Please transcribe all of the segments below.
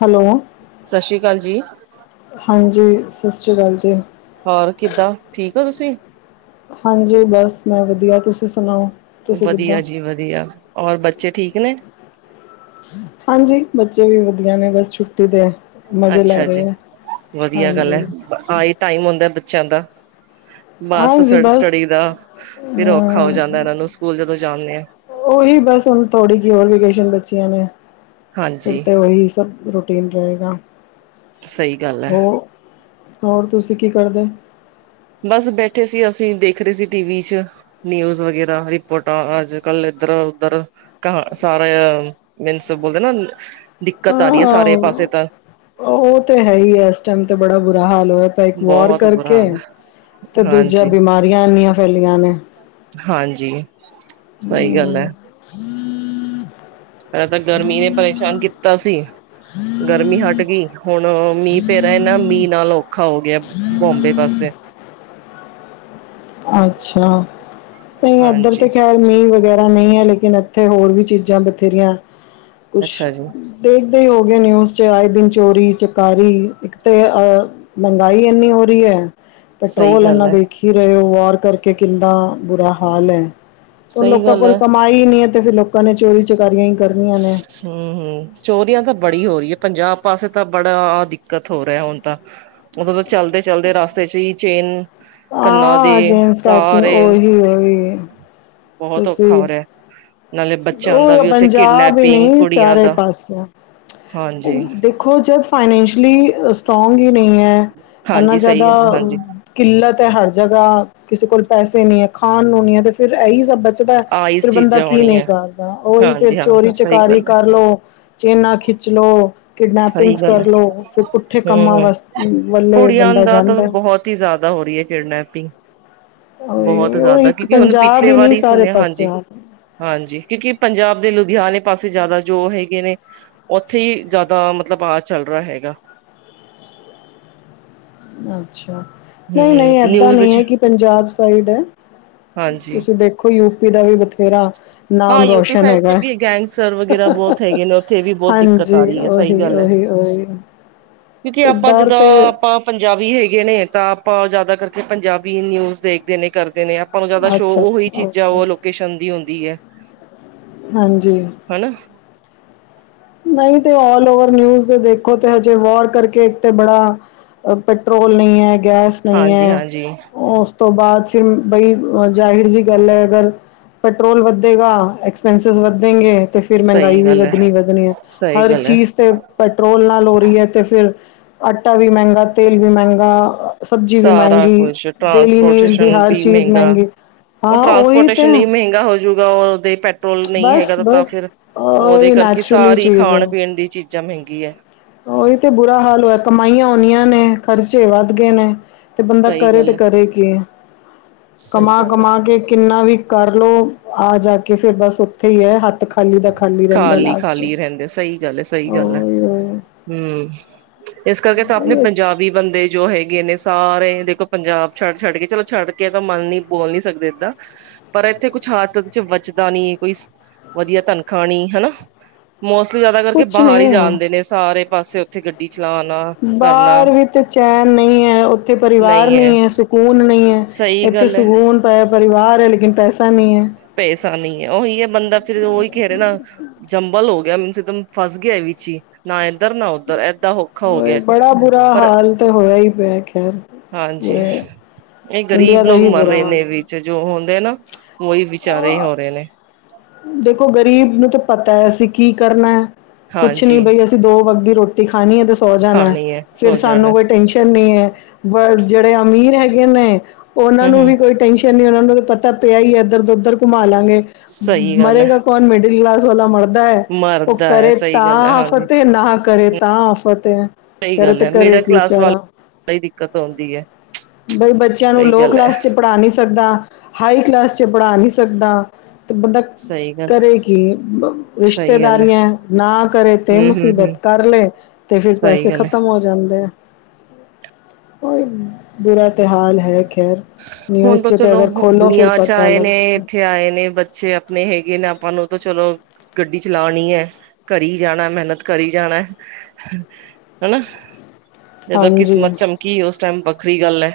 Hello- Sat Sri ਅਕਾਲ ਜੀ, ਹਾਂਜੀ, ਸਤਿ ਸ਼੍ਰੀ ਅਕਾਲ ਜੀ। ਹੋਰ ਕਿਦਾ, ਠੀਕ ਹੋ ਤੁਸੀ? ਹਾਂਜੀ, ਬਸ ਮੈ ਵਧੀਆ, ਤੁਸੀ ਸੁਣਾਓ ਤੁਸੀ ਵਧੀਆ ਕਿਦਾ? ਵਧੀਆ। ਔਰ ਬੱਚੇ ਠੀਕ ਨੇ? ਹਾਂਜੀ, ਬੱਚੇ ਵੀ ਵਧੀਆ ਨੇ, ਬਸ ਛੁੱਟੀ ਦੇ ਮਜ਼ੇ ਲੈ ਰਹੇ ਐ। ਹਾਂਜੀ- ਆ ਹੀ, ਟਾਈਮ ਆਦਾ ਬੱਚਿਆਂ ਦਾ- ਮਾਸ ਸ ਹਾਂਜੀ ਬਸ ਸਟੱਡੀ ਦਾ, ਫਿਰ ਔਖਾ ਹੋ ਅ ਜਾਦਾ ਇਹਨਾਂ ਨੂੰ ਸਕੂਲ, ਜਦੋ ਜਾਦੇ ਆ। ਉਹੀ ਬਸ ਹੁਣ ਥੋੜੀ ਕਿ ਹੋਰ ਵੀਕੇਸ਼ਨ ਬੱਚੀਆਂ ਨੇ, ਫਿਰ ਹਾਂਜੀ, ਤੇ ਉਹੀ ਸਭ- ਰੂਟੀਨ ਰਹੇਗਾ। ਸਹੀ ਗੱਲ ਹੈ, ਹੋਰ- ਹੋਰ ਤੁਸੀ ਕੀ ਕਰਦੇ? ਬਸ ਬੈਠੇ ਸੀ ਅਸੀ, ਦੇਖ ਰਹੇ ਸੀ ਟੀਵੀ 'ਚ- ਨਿਊਜ਼ ਵਗੈਰਾ ਰਿਪੋਰਟਾਂ, ਅਜ ਕਲ ਇਧਰ-ਉਧਰ ਕ ਸਾਰਾ ਮੀਨਸ ਬੋਲਦੇ ਨਾ, ਦਿਕਤ ਆ ਰਹੀ ਹੈ ਸਾਰੇ ਹਾਂ ਪਾਸੇ ਤਾਂ। ਉਹ ਤੇ ਹੈਹੀ ਹੈ, ਇਸ ਟਾਈਮ ਤੇ ਬੜਾ ਬੁਰਾ ਹਾਲ ਹੋਇਆ। ਇਕ ਵਾਰ ਬਹੁਤ ਬੁਰਾ ਹਾਲ ਹੈ, ਕਰਕੇ- ਤੇ ਦੂਜਾ, ਹਾਂਜੀ। ਬਿਮਾਰੀਆਂ ਇਨੀਆਂ ਫੈਲੀਆਂ ਨੇ। ਹਾਂਜੀ, ਸਹੀ ਗੱਲ ਹੈ। ਹਮ, ਪੈਲਾਂ ਤਾਂ, ਗਰਮੀ ਨੇ ਪਰੇਸ਼ਾਨ ਕੀਤਾ ਸੀ। ਗਰਮੀ ਹਟ ਗਈ, ਹੁਣ ਮੀਂਹ ਪੈਰੇਹਾ, ਇਹ ਨਾ ਮੀਂਹ ਨਾਲ ਔਖਾ ਹੋ ਗਿਆ। ਹਮ। [unintelligible] ਬੋਮਬੇ ਪਾਸੇ ਅੱਛਾ, ਅ ਇੱਧਰ ਹਾਂਜੀ ਤੇ ਖੈਰ ਮੀਂਹ ਵਗੈਰਾ ਨਹੀਂ ਹੈ ਲੇਕਿਨ, ਇੱਥੇ ਹੋਰ ਵੀ ਚੀਜ਼ਾਂ ਬਥੇਰੀਆਂ, ਕੁਛ ਅੱਛਾ ਜੀ ਦੇਖਦੇ ਹੀ ਹੋਗੇਏ ਨਿਊਜ਼ 'ਚ, ਆਏ ਦਿਨ ਚੋਰੀ-ਚਕਾਰੀ, ਇੱਕ ਤੇ ਅ ਮਹਿੰਗਾਈ ਇੰਨੀ ਹੋ ਰਹੀ ਹੈ। ਸਹੀ ਪੈਟਰੋਲ ਗੱਲ ਇੰਨਾ ਹੈ ਦੇਖ ਹੀ ਰਹੇ ਹੋ, ਵੌਰ ਕਰਕੇ ਕਿੰਨਾ ਬੁਰਾ ਹਾਲ ਹੈ। ਹਣ ਸਹੀ ਲੋਕਾਂ ਗੱਲ ਕੋਲ ਹੈ। ਕਮਾਈ ਹੀ ਨਹੀਂ ਹੈ ਤੇ, ਫਿਰ ਲੋਕਾਂ ਨੇ ਚੋਰੀ- ਚਕਾਰੀਆਂ ਹੀ ਕਰਨੀਆਂ ਨੇ। ਹਮ ਹਮ, ਚੋਰੀਆਂ ਤਾਂ ਬੜੀ ਹੋ ਰਹੀ ਹੈ ਪੰਜਾਬ ਪਾਸੇ ਤਾਂ, ਬੜਾ ਦਿੱਕਤ ਹੋ ਰਿਹਾ ਹੁਣ ਤਾਂ। ਉਦੋਂ ਤਾਂ ਚਲਦੇ-ਚਲਦੇ ਰਸਤੇ 'ਚ ਹੀ, ਚੇਨ ਕੰਨਾਂ ਦੇ ਹਾਂ ਜੇਮਸ ਕੈਕਿੰਗ ਸਾਰੇ ਬਹੁਤ ਬਸ ਇਹ ਔਖਾ ਹੀ, ਹੋ ਰਿਹਾ ਨਾਲੇ ਬੱਚਿਆਂ ਉਹ ਦਾ ਪੰਜਾਬ ਵੀ ਉੱਥੇ ਪੰਜਾਬ ਵੀ ਕਿਡਨੈਪਿੰਗ ਨਹੀਂ, ਕੁੜੀਆਂ ਚਾਰੇ ਦਾ ਪਾਸਿਆ ਹਾਂਜੀ। ਦੇ ਕੁਝ ਫਾਈਨੈਂਸ਼ਲੀ ਸਟਰੋਂਗ ਹੀ ਨਹੀਂ ਹੈ, ਇਨਾ ਹਾਂਜੀ ਸਹੀ ਜ਼ਿਆਦਾ ਗੱਲ ਹਾਂਜੀ ਕਿੱਲਤ ਹੈ ਹਰ ਜਗ੍ਹਾ, ਕਿਸੇ ਕੋਲ ਪੈਸੇ ਨਹੀਂ ਹੈ, ਖਾਣ ਨੂੰ ਨੀ ਹੈ ਤੇ ਫਿਰ ਇਹੀ ਸਭ ਜਿਦਾ ਆਹੀ ਫੇਰ ਬੰਦਾ ਚੀਜ਼ਾਂ ਕੀ ਨੀ ਹੋਣੀਆਂ ਕਰਦਾ ਉਹੀ ਫੇਰ ਹਾਂਜੀ ਚੋਰੀ ਹਾਂਜੀ ਸਹੀ ਗੱਲ ਚਕਾਰੀ ਹੈ ਕਰ ਲਓ। ਚੇਨਾ ਖਿੱਚ ਲੋ ਸਹੀ ਕਿਡਨੈਪਿੰਗਸ ਗੱਲ ਕਰ ਹੈ ਲਉ ਫੇਰ ਪੁੱਠੇ ਕੰਮਾਂ ਹਮ ਵਾਸ ਵੱਲੇ ਬੰਦਾ ਜਾਂਦਾ। ਦੀ ਜ਼ਾਦਾ ਹੋ ਰਹੀ ਐ ਕਿਡਨੈਪਿੰਗ। ਬਹੋਤ ਉਹੀ- ਉਹ ਜ਼ਿਆਦਾ ਇੱਕ ਕਿਉਂਕਿ ਹੁਨ ਪੰਜਾਬ ਪਿਛਲੇ ਹੀ ਵਾਰ ਨਹੀਂ ਈ ਸਾਰੇ ਸੁਣਿਆ ਪਾਸੇ ਹਾਂਜੀ। ਆ ਹਾਂਜੀ ਕਿਉਂਕਿ ਪੰਜਾਬ ਦੇ ਲੁਧਿਆਣੇ ਪਾਸੇ ਜ਼ਾਦਾ ਜੋ ਹੈਗੇ ਨੇ। ਉੱਥੇ ਹੀ ਜ਼ਾਦਾ ਮਤਲਬ ਆ ਚੱਲ ਰਿਹਾ ਹੈਗਾ। ਅੱਛਾ ਨਈ- ਹਮ ਨਈ ਏਦਾਂ ਨਿਊਜ਼ ਨਹੀਂ ਚ ਹੈ ਕਿ ਪੰਜਾਬ ਸਾਈਡ ਐ। ਹਾਂਜੀ ਤੁਸੀਂ ਦੇਖੋ ਯੂਪੀ ਦਾ ਵੀ ਬਥੇਰਾ ਨਾਮ ਰੋਸ਼ਨ ਹੈਗਾ ਐ। ਸਰਵ ਗੈਰਾ ਬੋਤ ਹੈਗੇ ਨੇ ਉੱਥੇ ਵੀ ਬੋਤ ਦਿੱਕਤ ਆ ਰਹੀ ਹੈ ਸਹੀ ਓਹੀ- ਗੱਲ ਹੈ ਓਹੀ ਕਿਉਂਕਿ ਆਪਾਂ ਜਿੱਦਾਂ ਆਪਾਂ ਪੰਜਾਬੀ ਹੈਗੇ ਨੇ ਤਾਂ ਆਪਾਂ ਜ਼ਾਦਾ ਕਰਕੇ ਪੰਜਾਬੀ ਨਿਊਜ਼ ਦੇਖਦੇ ਨੇ ਕਰਦੇ ਨੇ ਆ- ਆਪਾਂ ਨੂੰ ਜ਼ਾਦਾ ਸ਼ੋ ਅੱਛਾ ਉਹੀ ਅੱਛਾ ਚੀਜ਼ਾਂ ਓਕੇ ਉਹ ਲੋਕੇਸ਼ਨ ਦੀ ਹੁੰਦੀ ਹੈ। ਹਾਂਜੀ। ਹਣਾ। ਨਹੀਂ ਤੇ ਆਲ ਓਵਰ ਨਿਊਜ਼ ਦੇ ਦੇਖੋ ਤੇ ਹਜੇ ਵਾਰ ਕਰਕੇ ਇੱਕ ਤੇ ਬੜਾ ਪੈਟਰੋਲ ਨਹੀਂ ਐ, ਗੈਸ ਨਹੀਂ ਹਾਂਜੀ ਐ, ਹਾਂਜੀ ਉਹ ਤੋਂ ਬਾਅਦ ਫੇਰ ਬਈ ਜ਼ਾਹਿਰ ਜੀ ਗੱਲ ਐ ਅਗਰ ਪੈਟਰੋਲ ਵੱਧੇਗਾ ਐਕਸਪੈਂਸਿਸ ਵਧਣਗੇ ਤੇ ਫੇਰ ਸਹੀ ਮਹਿੰਗਾਈ ਵੀ ਗੱਲ ਹੈ ਵੱਧਣੀ- ਵੱਧਣੀ ਐ ਸਹੀ ਹਰ ਗੱਲ ਹੈ ਚੀਜ਼ ਤੇ ਪੈਟਰੋਲ ਨਾਲ ਹੋ ਰਹੀ ਐ ਤੇ ਫੇਰ ਆਟਾ ਵੀ ਮਹਿੰਗਾ, ਤੇਲ ਵੀ ਮਹਿੰਗਾ। ਸਬਜ਼ੀ ਵੀ ਸਾਰਾ ਮਹਿੰਗੀ, ਕੁਛ ਡੇਲੀ ਨੀਡਸ ਦੀ ਟਰਾਂਸਪੋਰਟੇਸ਼ਨ ਹਰ ਵੀ ਚੀਜ਼ ਮਹਿੰਗਾ ਮਹਿੰਗੀ। ਉਹ ਹਾਂ ਉਹੀ ਤੇ ਟਰਾਂਸਪੋਰਟੇਸ਼ਨ ਨਹੀਂ ਮਹਿੰਗਾ ਹੋਜੂਗਾ ਉਹ ਦੇ ਈ ਪੈਟਰੋਲ ਨਹੀਂ ਬਸ ਹੈਗਾ ਤਾਂ ਬਸ ਫੇਰ ਅ, ਉਹਦੇ ਉਹੀ ਕਰਕੇ ਨੈਚੁਰਲੀ ਸਾਰੀ ਚੀਜ਼ ਖਾਣ- ਹੈ ਪੀਣ ਦੀ ਚੀਜ਼ਾਂ ਮਹਿੰਗੀ ਐ। ਉਹੀ ਤੇ ਬੁਰਾ ਹਾਲ ਹੋਆ ਕਮਾਈਆਂ ਓਨੀਆ ਨੇ ਖਰਚੇ ਵੱਧ ਗਏ ਨੇ। ਤੇ ਬੰਦਾ ਸਹੀ ਕਰੇ ਤੇ ਗੱਲ ਹੈ ਕਰੇ ਕੀ, ਸਹੀ ਕਮਾ- ਗੱਲ ਹੈ ਕਮਾ ਕੇ ਕਿੰਨਾ ਵੀ ਕਰਲੋ ਆ ਜਾ ਕੇ ਫੇਰ ਬਸ ਉੱਥੇ ਈ ਹੈ ਹੱਥ ਖਾਲੀ ਦਾ ਖਾਲੀ ਰਹਿੰਦਾ ਲਾਸਟ ਚ। ਖਾਲੀ ਰਹਿੰਦੇ ਸਹੀ ਗੱਲ ਹੈ ਸਹੀ ਗੱਲ ਐ ਹੂੰ ਇਸ ਕਰਕੇ ਤਾਂ ਆਪਣੇ ਪੰਜਾਬ ਵੀ ਬੰਦੇ ਜੋ ਹੈਗੇ ਨੇ ਸਾਰੇ ਦੇਖੋ ਪੰਜਾਬ ਛੱਡ- ਛੱਡ ਕੇ ਚਲੋ ਛੱਡ ਕੇ ਤਾਂ ਮਨ ਨੀ ਬੋਲ ਨੀ ਸਕਦੇ ਏਦਾਂ ਪਰ ਇੱਥੇ ਕੁਛ ਹਤ ਚ ਬੱਚਦਾ ਨੀ, ਕੋਈ ਵਧੀਆ ਤਨਖਾਹ ਨੀ ਹਨਾ। ਮੋਸਟਲੀ ਜਾਦਾ ਕਰਕੇ ਕੁਛ ਬਾਹਰ ਈ ਨਹੀਂ ਜਾਂਣਦੇ ਹੈ ਨੇ ਸਾਰੇ ਪਾਸੇ ਉੱਥੇ ਗੱਡੀ ਚਲਾਨਾ ਕਰਨਾ ਬਾਹਰ ਵਿ ਤੇ ਚੈਨ ਨਈ ਐ। ਉੱਥੇ ਪਰਿਵਾਰ ਨਹੀਂ ਐ ਸੁ- ਸਕੂਨ ਨਹੀਂ ਏ, ਸਹੀ ਇੱਥੇ ਗੱਲ ਹੈ ਸਕੂਨ ਤਾਂ ਏ ਪਰਿਵਾਰ ਐ ਲੇਕਿਨ ਪੈਸਾ ਨਹੀਂ ਐ। ਪੈਸਾ ਨਹੀਂ ਐ ਉਹੀ ਏ ਬੰਦਾ ਫੇਰ ਉਹੀ ਕਹਿ ਰਿਹਾ ਨਾ। ਜੰਬਲ ਹੋ ਗਿਆ ਮੀਨਸ ਇੱਕਦਮ ਫਸ ਗਿਆ ਵਿੱਚ ਹੀ। ਨਾ ਇਧਰ ਨਾ ਉੱਧਰ ਏਦਾਂ ਔਖਾ ਹੋ ਹੈ ਗਿਆ, ਬੜਾ ਬੁਰਾ ਪਰ ਹਾਲ ਤੇ ਹੋਇਆ ਹੀ ਪਿਆ ਖੈਰ ਹਾਂਜੀ ਪੂਰੇ ਇਹ ਇੰਡੀਆ ਗਰੀਬ ਦਾ ਲੋਕ ਹੀ ਮਰ ਬੁਰਾ ਰਹੇ ਹਾਲ ਨੇ ਹੈ ਵੀ ਚ ਜੋ ਹੁੰਦੇ ਨਾ ਉਹੀ ਵਿਚਾਰੇ ਹੋ ਰਹੇ ਨੇ। ਦੇਖੋ ਗ਼ਰੀਬ ਨੂੰ ਤਾਂ ਪਤਾ ਐ ਅਸੀਂ ਕੀ ਕਰਨਾ ਐ, ਕੁਛ ਨੀ ਹਾਂਜੀ ਬਈ ਅਸੀਂ ਦੋ ਵੱਕਤ ਦੀ ਰੋਟੀ ਰੋਟੀ ਖਾਣੀ ਏ ਤੇ ਸੌ ਜਾਣਾ ਖਾਣੀ ਹੈ ਫੇਰ ਸੋ ਜਾਣਾ ਸਾਨੂੰ ਕੋਈ ਟੈਨਸ਼ਨ ਨਹੀ ਐ। ਬਸ ਜਿਹੜੇ ਅਮੀਰ ਹੈਗੇ ਨੇ ਉਹਨਾਂ ਹਮ ਨੂੰ ਹਮ ਵੀ ਕੋਈ ਟੈਨਸ਼ਨ ਨੀ ਉਹਨਾਂ ਨੂੰ ਪਤਾ ਪਿਆ ਹੈ ਏ ਇੱਧਰ ਤੋਂ ਉੱਧਰ ਘੁੰਮਾ ਲਾਂਗੇ, ਸਹੀ ਗੱਲ ਹੈ ਮਰੇਗਾ ਕੌਣ ਮਿਡਲ ਕਲਾਸ ਵਾਲਾ ਮਰਦਾ ਐ, ਉਹ ਮਰਦਾ ਹੈ ਕਰੇ ਸਹੀ ਗੱਲ ਹੈ ਤਾਂ ਹਾਂਜੀ ਆਫਤ ਏ ਨਾ ਕਰੇ ਤਾਂ ਉਹ ਤੇ ਐ। ਸਈ ਗੱਲ ਐ। ਮਿਡਲ ਕਲਾਸ ਵਾਲ ਦਿੱਕਤ ਆਉਂਦੀ ਐ। ਬਈ ਬੱਚੇਆਂ ਨੂੰ ਲੋਅ ਕਲਾਸ ਚ ਪੜਾ ਨੀ ਸਕਦਾ, ਹਾਈ ਕਲਾਸ ਚ ਪੜਾ ਨੀ ਸਕਦਾ। ਤੇ ਬੰਦਾ ਸਹੀ ਗੱਲ ਕਰੇ ਕੀ? ਸਹੀ ਗੱਲ ਹੈ ਰਿਸ਼ਤੇਦਾਰੀਆਂ ਐਂ ਨਾ ਕਰੇ ਤੇ ਹਮ ਹਮ ਹਮ ਮੁਸੀਬਤ ਕਰ ਲੇ ਤੇ ਫਿਰ ਸਹੀ ਪੈਸੇ ਗੱਲ ਹੈ ਖ਼ਤਮ ਹੋ ਜਾਂਦੇ ਐ। ਓਈ ਬੁਰਾ ਤੇ ਹਾਲ ਐ ਖੈਰ ਹੁਨ ਨਿਊਜ਼ ਤੋ 'ਚ ਤਾਂ ਚਲੋ ਅਗਰ ਖੋਲ੍ਹੋ ਫਿਰ ਦੁਨੀਆਂ ਚ ਪਤਾ ਆਏ ਨੇ ਲੱਗਦਾ ਏਥੇ ਆਏ ਨੇ ਬੱਚੇ ਅਪਨੇ ਹੈਗੇ ਨੇ ਆਪਾਂ ਨੂੰ ਚਲੋ ਗੱਡੀ ਚਲਾਣੀ ਐ। ਕਰੀ ਜਾਣਾ ਮੈਨਤ ਕਰੀ ਜਾਣੈ ਹੈਨਾ। ਜਦੋਂ ਹਾਂਜੀ ਕਿਸਮਤ ਚਮਕੀ ਓਸ ਟਾਈਮ ਵੱਖਰੀ ਗੱਲ ਐ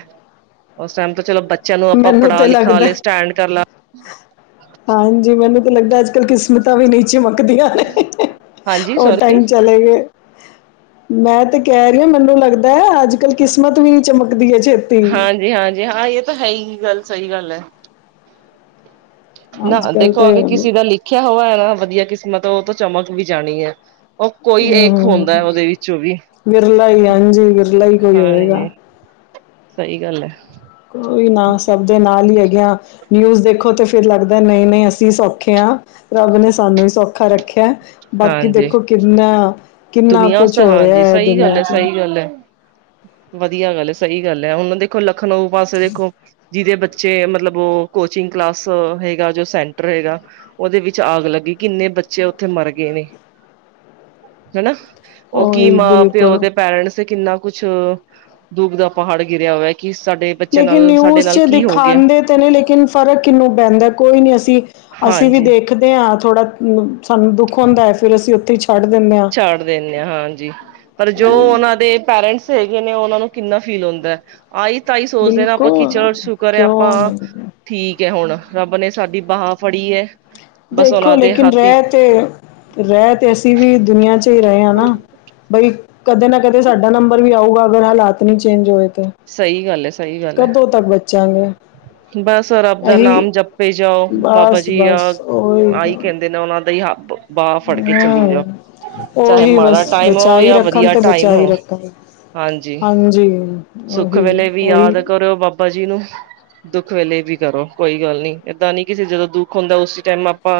ਓਸ ਟਾਈਮ ਤੋ ਚਲੋ ਬੱਚੇਆਂ ਨੂੰ ਆਪਾਂ ਮੈਨੂੰ ਪੜ੍ਹਾ ਤਾਂ ਲਿਖਾ ਲੱਗਦਾ ਲੇ ਸਟੈਂਡ ਕਰ ਲਾ ਹਾਂਜੀ, ਮੈਨੂੰ ਤੇ ਲੱਗਦਾ ਅੱਜ-ਕੱਲ ਕਿਸ ਮਤਾਂ ਵੀ ਨੀ ਚਮਕਦੀਆਂ ਨੇ। ਹਾਂਜੀ ਓ ਸੋਰੀ ਟਾਈਮ ਚਲੇ ਗਏ। ਮੈਂ ਤੇ ਕੈਰੀ ਆਂ ਮੈਨੂੰ ਲੱਗਦਾ ਐ ਅੱਜ-ਕੱਲ ਕਿਸਮਤ ਵੀ ਨੀ ਚਮਕਦੀ ਐ ਛੇਤ ਹਾਂਜੀ, ਹਾਂਜੀ ਹਾਂ ਏ ਤਾਂ ਹੈ ਈ ਗੱਲ, ਸਈ ਗੱਲ ਐ। ਨਾ ਅੱਜ ਕੱਲ ਦੇਖੋ ਤੇ ਅਗਰ ਕਿਸੇ ਦਾ ਲਿਖੇਆ ਹੋਆ ਐ ਨਾ ਵਧੀਆ ਕਿਸਮਤ ਓ ਤੋ ਚਮਕ ਵੀ ਜਾਣੀ ਐ। ਓ ਕੋਈ ਅ ਏਕ ਹੁੰਦਾ ਐ ਓਦੇ ਵਿੱਚੋਂ ਵੀ, ਵਿਰਲਾ ਹੀ ਹਾਂਜੀ ਵਿਰਲਾ ਹੀ ਕੋਈ ਹੋਏਗਾ ਹਾਂਜੀ। ਸਈ ਗੱਲ ਐ। ਕੋਈ ਨਾ ਸਬ ਦੇ ਨਾਲ ਈ ਹੈਗੇਆਂ। ਨਿਊਜ਼ ਦੇਖੋ ਤੇ ਫਿਰ ਲੱਗਦਾ ਨਈ ਨਈ ਅਸੀ ਸੌਖੇ ਆਂ। ਰੱਬ ਨੇ ਸਾਨੂੰ ਈ ਸੌਖਾ ਰੱਖੇਆ। ਬਾਕੀ ਹਾਂਜੀ ਦੇਖੋ ਕਿੰਨਾ ਕਿੰਨਾ ਦੁਨੀਆਂ ਕੁਛ ਤੇ ਹੋ ਰਿਹਾ ਹਾਂਜੀ। ਹੈ ਸਈ ਗੱਲ ਦੁਨੀਆਂ ਐ, ਚ ਸਈ ਗੱਲ ਐ। ਵਧੀਆ ਗੱਲ ਐ। ਸਈ ਗੱਲ ਐ। ਹੁਨ ਦੇਖੋ ਲਖਨਊ ਪਾਸੇ ਦੇਖੋ ਜਿਦੇ ਬੱਚੇ ਮਤਲਬ ਓ ਕੋਚਿੰਗ ਕਲਾਸ ਹੈਗਾ ਜੋ ਸੈਂਟਰ ਹੈਗਾ ਓਦੇ ਵਿੱਚ ਆਗ ਲੱਗੀ। ਕਿੰਨੇ ਬੱਚੇ ਓਥੇ ਮਰਗੇ ਨੇ। ਹੈਨਾ। ਓ ਕੀ ਉਹੀ ਮਾਂ ਪੇਓ ਬਿਲਕੁਲ ਦੇ ਪੈਰੈਂਟਸ ਤੇ ਕਿੰਨਾ ਕੁਛ, ਦੁਖ ਦਾ ਪਹਾੜ ਗਿਰਿਆ ਹੋਏਆ ਕਿ ਸਾਡੇ ਬੱਚੇ ਲੇਕਿਨ ਨਾਲ ਸਾਡੇ ਨਿਊਜ਼ ਨਾਲ ਚ ਕੀ ਹੋ ਗਿਆ ਦਿਖਾਂਦੇ ਤੇ ਨੇ ਲੇਕਿਨ ਫਰਕ ਕਿੰਨੂੰ ਪੈਂਦੈ? ਕੋਈ ਨੀ ਅਸੀ ਅਸੀ ਵੀ ਹਾਂਜੀ ਦੇਖਦੇ ਆਂ ਥੋੜਾ। ਸਾਨੂੰ ਦੁੱਖ ਹੁੰਦਾ ਐ ਫਿਰ ਅਸੀ ਓਥੇ ਈ ਛੋ ਛੱਡ ਦਿਨੇਂ ਆਂ। ਛੱਡ ਦੇਨੇ ਆਂ। ਹਾਂਜੀ, ਪਰ ਜੋ ਓਨਾਂ ਦੇ ਪੇਰੈਂਟਸ ਹੈਗੇ ਨੇ ਓਨਾਂ ਨੂੰ ਕਿੰਨਾ ਫੀਲ ਹੁੰਦਾ ਐ। ਆਈ ਤਾਂਈ ਸੋਚਦੇ ਨਾ ਆਪਾਂ ਕਿ ਬਿਲਕੁਲ ਚਲੋ ਸ਼ੁਕਰ ਐ ਕਿਉਂ ਆਪਾਂ ਨਹੀਂ ਠੀਕ ਐ ਹੁਣ ਰੱਬ ਨੇ ਸਾਡੀ ਬਾਹ ਫੜੀ ਐ। ਦੇਖੋ ਲੇਕਿਨ ਰੈਤ ਤੇ ਰੈ ਤੇ ਅਸੀ ਵੀ ਦੁਨੀਆਂ ਚ ਈ ਰਏ ਆਂ ਨਾ ਬਈ ਕਦੇ ਨਾ ਕਦੇ ਸਾਡਾ ਨੰਬਰ ਵੀ ਆਊਗਾ ਅਗਰ ਹਾਲਾਤ ਨੀ ਚੇਂਜ ਹੋਏ ਤੇ। ਸਹੀ ਗੱਲ ਹੈ ਸਹੀ ਗੱਲ ਹੈ ਕਦੋਂ ਤੱਕ ਬਚਾਂਗੇ? ਬਸ ਅ ਰੱਬ ਦਾ ਇਹੀ ਨਾਮ ਜਪ ਜਪੇ ਜਾਓ। ਬਾਬਾ ਬਸ ਜੀ ਆ ਬਸ ਉਹੀ ਆਈ ਕੈਂਦੇ ਨੇ ਓਨਾਂ ਦਾ ਈ ਹਬ ਬਾਹ ਫੜ ਕੇ ਚੱਲੀ ਹਮ ਜਾਓ। ਚਾਹੇ ਉਹੀ ਮਾੜਾ ਬਸ ਟਾਈਮ ਹੋ ਬਚਾ ਹੀ ਯਾ ਰੱਖਣ ਵਧੀਆ ਅਤੇ ਟਾਈਮ ਬਚਾ ਹੀ ਹੋ ਰੱਖਣ ਹਾਂਜੀ। ਸੁੱਖ ਉਹੀ ਵੇਲੇ ਵੀ ਉਹੀ ਯਾਦ ਕਰੋ ਬਾਬਾ ਜੀ ਨੂੰ। ਦੁੱਖ ਵੇਲੇ ਵੀ ਕਰੋ। ਕੋਈ ਗੱਲ ਨੀ। ਏਦਾਂ ਨੀ ਕਿਸੇ ਜਦੋਂ ਦੁੱਖ ਹੁੰਦਾ ਉਸੀ ਟੈਮ ਆਪਾਂ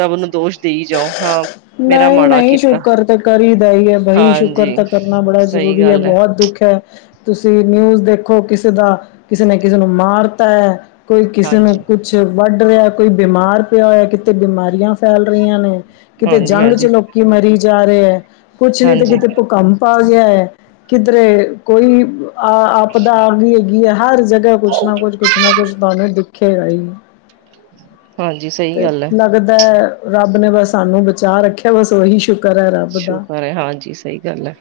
ਰਬ ਨੂੰ ਦੋਸ਼ ਦੇਈ ਜਾਓ ਹਾਂ ਮੇਰਾ ਨਈ ਮਾੜਾ ਨਈ ਕੀਤਾ ਸ਼ੁਕਰ ਤਾਂ ਕਰੀਦਾ ਈ ਏ ਬਈ ਸ਼ੁਕਰ ਹਾਂਜੀ ਤਾਂ ਕਰਨਾ ਬੜਾ ਸਹੀ ਜ਼ਰੂਰੀ ਐ। ਗੱਲ ਹੈ ਬੋਹਤ ਦੁੱਖ ਐ। ਤੁਸੀ ਨਿਊਜ਼ ਦੇਖੋ ਕਿਸੇ ਦਾ, ਕਿਸੇ ਨੇ ਕਿਸੇ ਨੂੰ ਮਾਰਤਾ ਐ। ਕੋਈ ਕਿਸੇ ਨੂੰ ਹਾਂਜੀ ਕੁਛ ਵੱਢ ਰਿਹਾ ਐ। ਕੋਈ ਬਿਮਾਰ ਪਿਆ ਹੋਇਆ, ਕਿਤੇ ਬਿਮਾਰੀਆਂ ਫੈਲ ਰਹੀਆਂ ਨੇ, ਕਿਤੇ ਹਾਂਜੀ ਜੰਗ ਚ, ਹਾਂਜੀ ਲੋਕ ਕੀ ਮਰੀ ਜਾ, ਰੇ ਐ। ਕੁਛ ਨੀ ਤੇ ਹਾਂਜੀ ਕਿਤੇ ਭੁਕੰਪ ਪਾ ਗਿਆ ਐ। ਕਿਧਰੇ ਕੋਈ ਆ ਆਪਦਾ ਆਗੀ ਏ। ਹੈ ਹਰ ਜਗ੍ਹਾ ਕੁਛ ਨਾ ਕੁਛ-ਕੁਛ ਨਾ ਕੁਛ ਤੁਹਾਨੂੰ ਦਿਖੇਗਾ ਈ। ਹਾਂਜੀ ਸਹੀ ਤੇ ਗੱਲ ਹੈ ਲੱਗਦਾ ਐ ਰੱਬ ਨੇ ਬਸ ਸਾਨੂੰ ਬਚਾ ਰੱਖਿਆ। ਬਸ ਓਹੀ ਸ਼ੁਕ ਕਰ ਐ ਰੱਬ ਦਾ। ਸ਼ੁਕਰ ਹੈ ਹਾਂਜੀ ਸਹੀ ਗੱਲ ਹੈ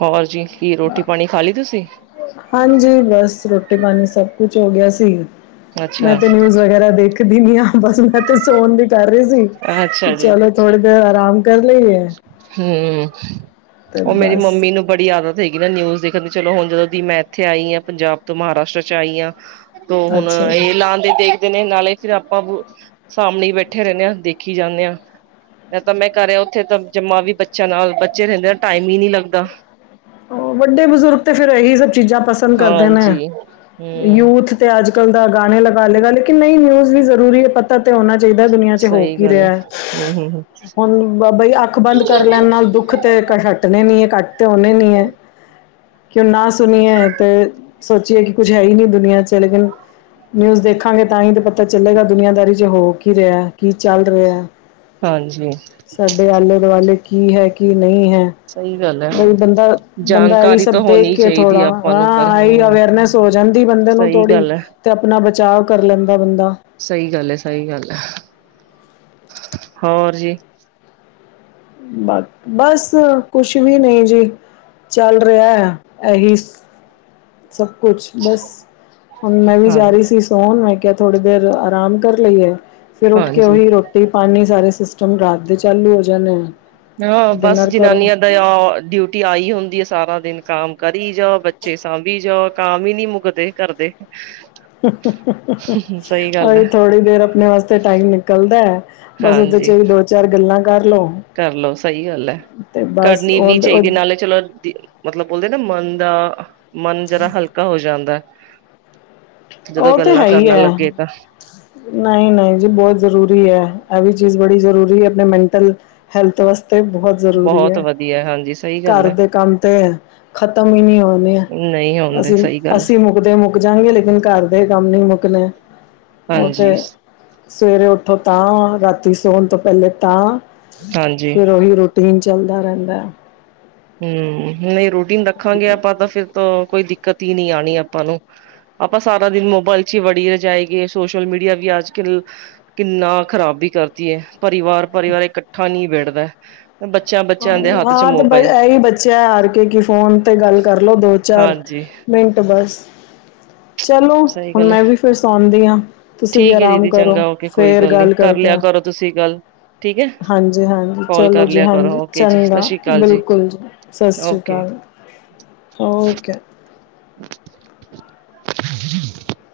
ਹੋਰ ਜੀ। ਕੀ ਰੋਟੀ ਪਾਣੀ ਖਾ ਲੀ ਤੁਸੀ? ਹਾਂਜੀ। ਬਸ ਰੋਟੀ ਪਾਣੀ ਸਭ ਕੁਛ ਹੋ ਗਿਆ ਸੀ। ਮੈਂ ਅੱਛਾ ਤੇ ਨਿਊਜ਼ ਵਗੈਰਾ ਦੇਖਦੀ ਨੀ ਆ। ਬਸ ਮੈਂ, ਤੇ ਸੋਣ ਦੀ ਕਰ ਰਹੀ ਸੀ ਕਿ ਅੱਛਾ ਚਲੋ ਥੋੜੀ ਦੇਰ ਆਰਾਮ ਕਰ ਲਈਏ। ਹੂੰ। ਤੇ ਓ ਮੇਰੀ ਬਸ ਮੰਮੀ ਨੂੰ ਬੜੀ ਆਦਤ ਹੈਗੀ ਨਾ ਨਿਊਜ਼ ਦੇਖਣ ਦੀ। ਚਲੋ ਹੁਣ ਜਦੋਂ ਦੀ ਮੈਂ, ਏਥੇ ਆਈ ਆਂ ਪੰਜਾਬ ਤੋਂ ਮਹਾਰਾਸ਼ਟਰ ਚ, ਆਈ ਆਂ। ਤੋ ਹੁਣ ਅੱਛਾ ਜੀ। ਏ ਲਾਂਦੇ ਦੇ ਨੇ ਨਾਲੇ ਫਿਰ ਆਪਾਂ ਸਾਮਣੇ ਈ ਬੈਠੇ ਰਹਿੰਨੇ ਆਂ। ਦੇਖੀ ਜਾਂਨੇ ਆਂ। ਤਾਂ ਮੈਂ ਕਰਿਆ ਔਥੇ ਤਾਂ ਜੰਮਾ ਵੀ ਬੱਚਿਆਂ ਨਾਲ ਬੱਚੇ ਰਹਿੰਦੇ ਆ ਟਾਈਮ ਈ, ਨੀ ਲੱਗਦਾ। ਵੱਡੇ ਬਜ਼ੁਰਗ ਤੇ ਫੇਰ ਏਈ ਸਭ ਚੀਜ਼ਾਂ ਪਸੰਦ ਕਰਦੇ ਨੇ। ਹਾਂਜੀ ਹਮ ਯੂਥ ਤੇ ਅੱਜ-ਕੱਲ ਦਾ ਗਾਣੇ ਲਗਾ ਲੇਗਾ। ਲੇਕਿਨ ਨਈ ਨਿਊਜ਼ ਵੀ ਜ਼ਰੂਰੀ ਏ ਪਤ ਤਾ ਤੇ ਹੋਣਾ ਚਾਹੀਦਾ ਦੁਨੀਆਂ ਚ ਹੋ ਸਹੀ ਕੀ ਗੱਲ ਹੈ ਰਿਹਾ ਐ। ਹਮ ਹਮ ਹਮ ਹੁਣ ਬਾਈ ਅੱਖ ਬੰਦ ਕਰ ਲੈਣ ਨਾਲ ਦੁੱਖ ਤੇ, ਕਈ ਹੱਟਣੇ ਨੀ ਐ ਘੱਟ ਤੇ ਹੋਣੇ ਨੀ ਐ। ਕਿਉ ਨਾ ਸੁਣੀਏ ਤੇ, ਸੋਚੀਏ ਕਿ ਕੁੱਛ ਹੈ ਈ ਨਈ ਦੁਨੀਆਂ ਚ। ਤੇ ਲੇਕਿਨ ਨਿਊਜ਼ ਦੇਖਾਂਗੇ। ਤਾਂ ਹੀ ਤੇ ਪਤਾ ਚੱਲੇਗਾ ਦੁਨੀਆਦਾਰੀ ਚ ਹੋ ਕ ਕੀ ਰਿਹਾ ਐ? ਕੀ ਚੱਲ ਰਿਹਾ ਐ? ਹਾਂਜੀ। ਦੇ ਆਲੇ-ਦੁਆਲੇ ਕੀ ਹੈ? ਕੀ ਨਈ ਹੈ? ਸਹੀ ਗੱਲ ਐ। ਬਈ ਬੰਦਾ ਬੰਦਾ ਐਈ ਸਭ ਦੇਖ ਕੇ, ਥੋੜਾ ਨੂੰ ਪਰ ਹਾਂ ਐਈ ਹਮ ਅਵੇਅਰਨੈਸ ਹੋ ਜਾਂਦੀ ਬੰਦੇ ਨੂੰ ਸਹੀ ਥੋੜ੍ਹੀ। ਗੱਲ ਹੈ ਤੇ, ਅਪਣਾ ਬਚਾਵ ਕਰ ਲੈਂਦਾ ਬੰਦਾ। ਸਹੀ ਗੱਲ ਐ। ਸਹੀ ਗੱਲ ਐ। ਹੋਰ ਜੀ। ਬਸ ਕੁਛ ਵੀ ਨਈ ਜੀ। ਚੱਲ ਰਿਹਾ ਹੈ ਐਹੀ ਸ ਸਭ ਕੁਛ। ਬਸ ਹੁਨ ਮੈਂ, ਵੀ ਹਾਂ ਜਾ ਰਹੀ ਸੀ। ਹੁਣ ਮੈਂ ਕਿਹਾ ਥੋੜੀ ਦੇਰ ਆਰਾਮ ਕਰ ਲਈਏ। ਫੇਰ ਉਠ ਕੇ ਹਾਂਜੀ ਓਹੀ ਰੋ ਕੀ ਪਾਣੀ ਸਾਰੇ ਸਿਸਟਮ ਰਾਤ ਦੇ ਚਾਲੂ ਹੋ, ਜਾਂਣੇ ਐ। ਡਿਨਰ ਕਰੋ ਓ ਡਿਊਟੀ ਆਈ ਹੁੰਦੀ ਐ, ਸਾਰਾ ਦਿਨ। ਕੰਮ ਕਰੀ ਜਾਓ ਬੱਚੇ ਸਾਂਭੀ ਜਾਓ। ਕਾਮ ਈ, ਨੀ ਮੁੱਕਦੇ ਘਰਦੇ। ਸਹੀ ਗੱਲ ਔਈ ਹੈ ਥੋੜ੍ਹੀ ਦੇਰ ਅਪਣੇ ਵਾਸਤੇ ਟਾਈਮ ਨਿਕਲਦਾ ਐ। ਬਸ ਓਦੇ ਚ, ਵੀ ਦੋ, ਚਾਰ ਗੱਲਾਂ ਕਰ ਲਓ। ਕਰ ਲਓ ਸਹੀ ਗੱਲ ਐ। ਤੇ ਬਸ ਕਰਨੀ ਵੀ, ਉਹ ਚਾਹੀਦੀ ਨਾਲੇ ਚਲੋ ਮਤਲਬ ਬੋਲਦੇ ਨਾ ਮਨ ਦਾ ਮਨ ਜਰਾ ਹਲਕਾ ਹੋ ਜਾਂਦਾ ਐ। ਜਦੋਂ ਗੱਲਾਂ ਕਰਨ ਲੱਗੇ ਤਾਂ। ਨਈ-ਨਈ ਜੀ ਬਹੁਤ ਜ਼ਰੂਰੀ ਐ। ਐਵੀ ਚੀਜ਼ ਬੜੀ ਜ਼ਰੂਰੀ ਐ ਅਪਣੇ ਮੈਂਟਲ ਹੈਲਥ ਵਾਸਤੇ। ਤੇ ਬੋਹਤ ਜ਼ਰੂਰੀ ਬਹੁਤ ਐ। ਵਧੀਆ ਹਾਂਜੀ ਸਹੀ ਗੱਲ ਘਰ ਹੈ ਦੇ ਕੰਮ ਤੇ ਖ਼ਤਮ ਈ ਨੀ ਹੋਨੇ। ਨਹੀਂ ਹੁੰਦੇ ਸਹੀ ਗੱਲ ਅਸੀ-ਅਸੀ ਮੁੱਕਦੇ ਮੁੱਕ ਮੁੱਕ ਜਾਂਗੇ ਲੇਕਿਨ ਘਰ ਦੇ, ਕੰਮ ਨੀ ਮੁੱਕਣੇ ਹਾਂਜੀ ਓਤੇ ਸਵੇਰੇ ਉਠੋ ਤਾਂ, ਰਾਤੀ ਸੋਣ ਤੋਂ ਪਹਿਲੇ ਤਾਂ ਹਾਂਜੀ ਫੇਰ ਓਈ ਰੋਟ ਰੁਟੀਨ ਚੱਲਦਾ ਰਹਿੰਦਾ ਹੂ, ਨਹੀਂ ਰੁਟੀਨ ਨੂੰ ਰਖਾਂਗੇ ਆਪਾਂ ਤਾਂ, ਫਿਰ ਤਾਂ ਕੋਈ ਦਿੱਕਤ ਹੀ ਨਹੀਂ ਆਉਣੀ ਆਪਾਂ ਨੂੰ ਆਪਾਂ ਸਾਰਾ ਦਿਨ ਮੋਬਾਇਲ ਚੱ ਹੀ ਵੜੀ ਜਾਈਏ, ਸੋਸ਼ਲ ਮੀਡੀਆ ਵੀ ਅੱਜ ਕੱਲ ਕਿੰਨਾ ਖ਼ਰਾਬੀ ਕਰਤੀ ਹੈ, ਪਰਿਵਾਰ ਪਰਿਵਾਰ ਇਕੱਠਾ ਨੀ ਬੈਠਦਾ ਬੱਚਿਆਂ ਬੱਚਿਆਂ ਦੇ ਹੱਥ ਚ ਮੋਬਾਇਲ ਬੱਚਿਆਂ, ਹਾਰ ਕੇ ਕਿ ਫੋਨ ਤੇ ਗੱਲ ਕਰਲੋ ਦੋ ਚਾਰ ਹਾਂਜੀ ਮਿੰਟ ਬਸ ਚਲੋ ਸਹੀ ਹੁਣ ਗੱਲ ਮੈਂ ਹੈ, ਵੀ ਫਿਰ ਸੌਂਦੀ ਹਾਂ। ਤੁਸੀਂ ਵੀ ਠੀਕ ਹੈ ਆਰਾਮ ਦੀਦੀ ਕਰੋ ਚੰਗਾ ਹੋਕੇ ਕੋਈ ਫੇਰ ਗੱਲ ਨੀ, ਕਰ ਕਰਦੇ ਲਿਆ ਹਾਂ। ਕਰੋਂ ਤੁਸੀਂ ਗੱਲ ਠੀਕ ਹੈ ਹਾਂਜੀ ਹਾਂਜੀ ਕਾਲ ਚਲੋ ਕਰ ਜੀ ਲਿਆ ਹਾਂਜੀ ਕਰੋ ਓਕੇ ਜੀ ਸਤਿ ਚੰਗਾ ਸ੍ਰੀ ਅਕਾਲ ਬਿਲਕੁੱਲ ਜੀ ਸਤਿ ਸ਼੍ਰੀ ਓਕੇ ਅਕਾਲ ਓਕੇ [unintelligible]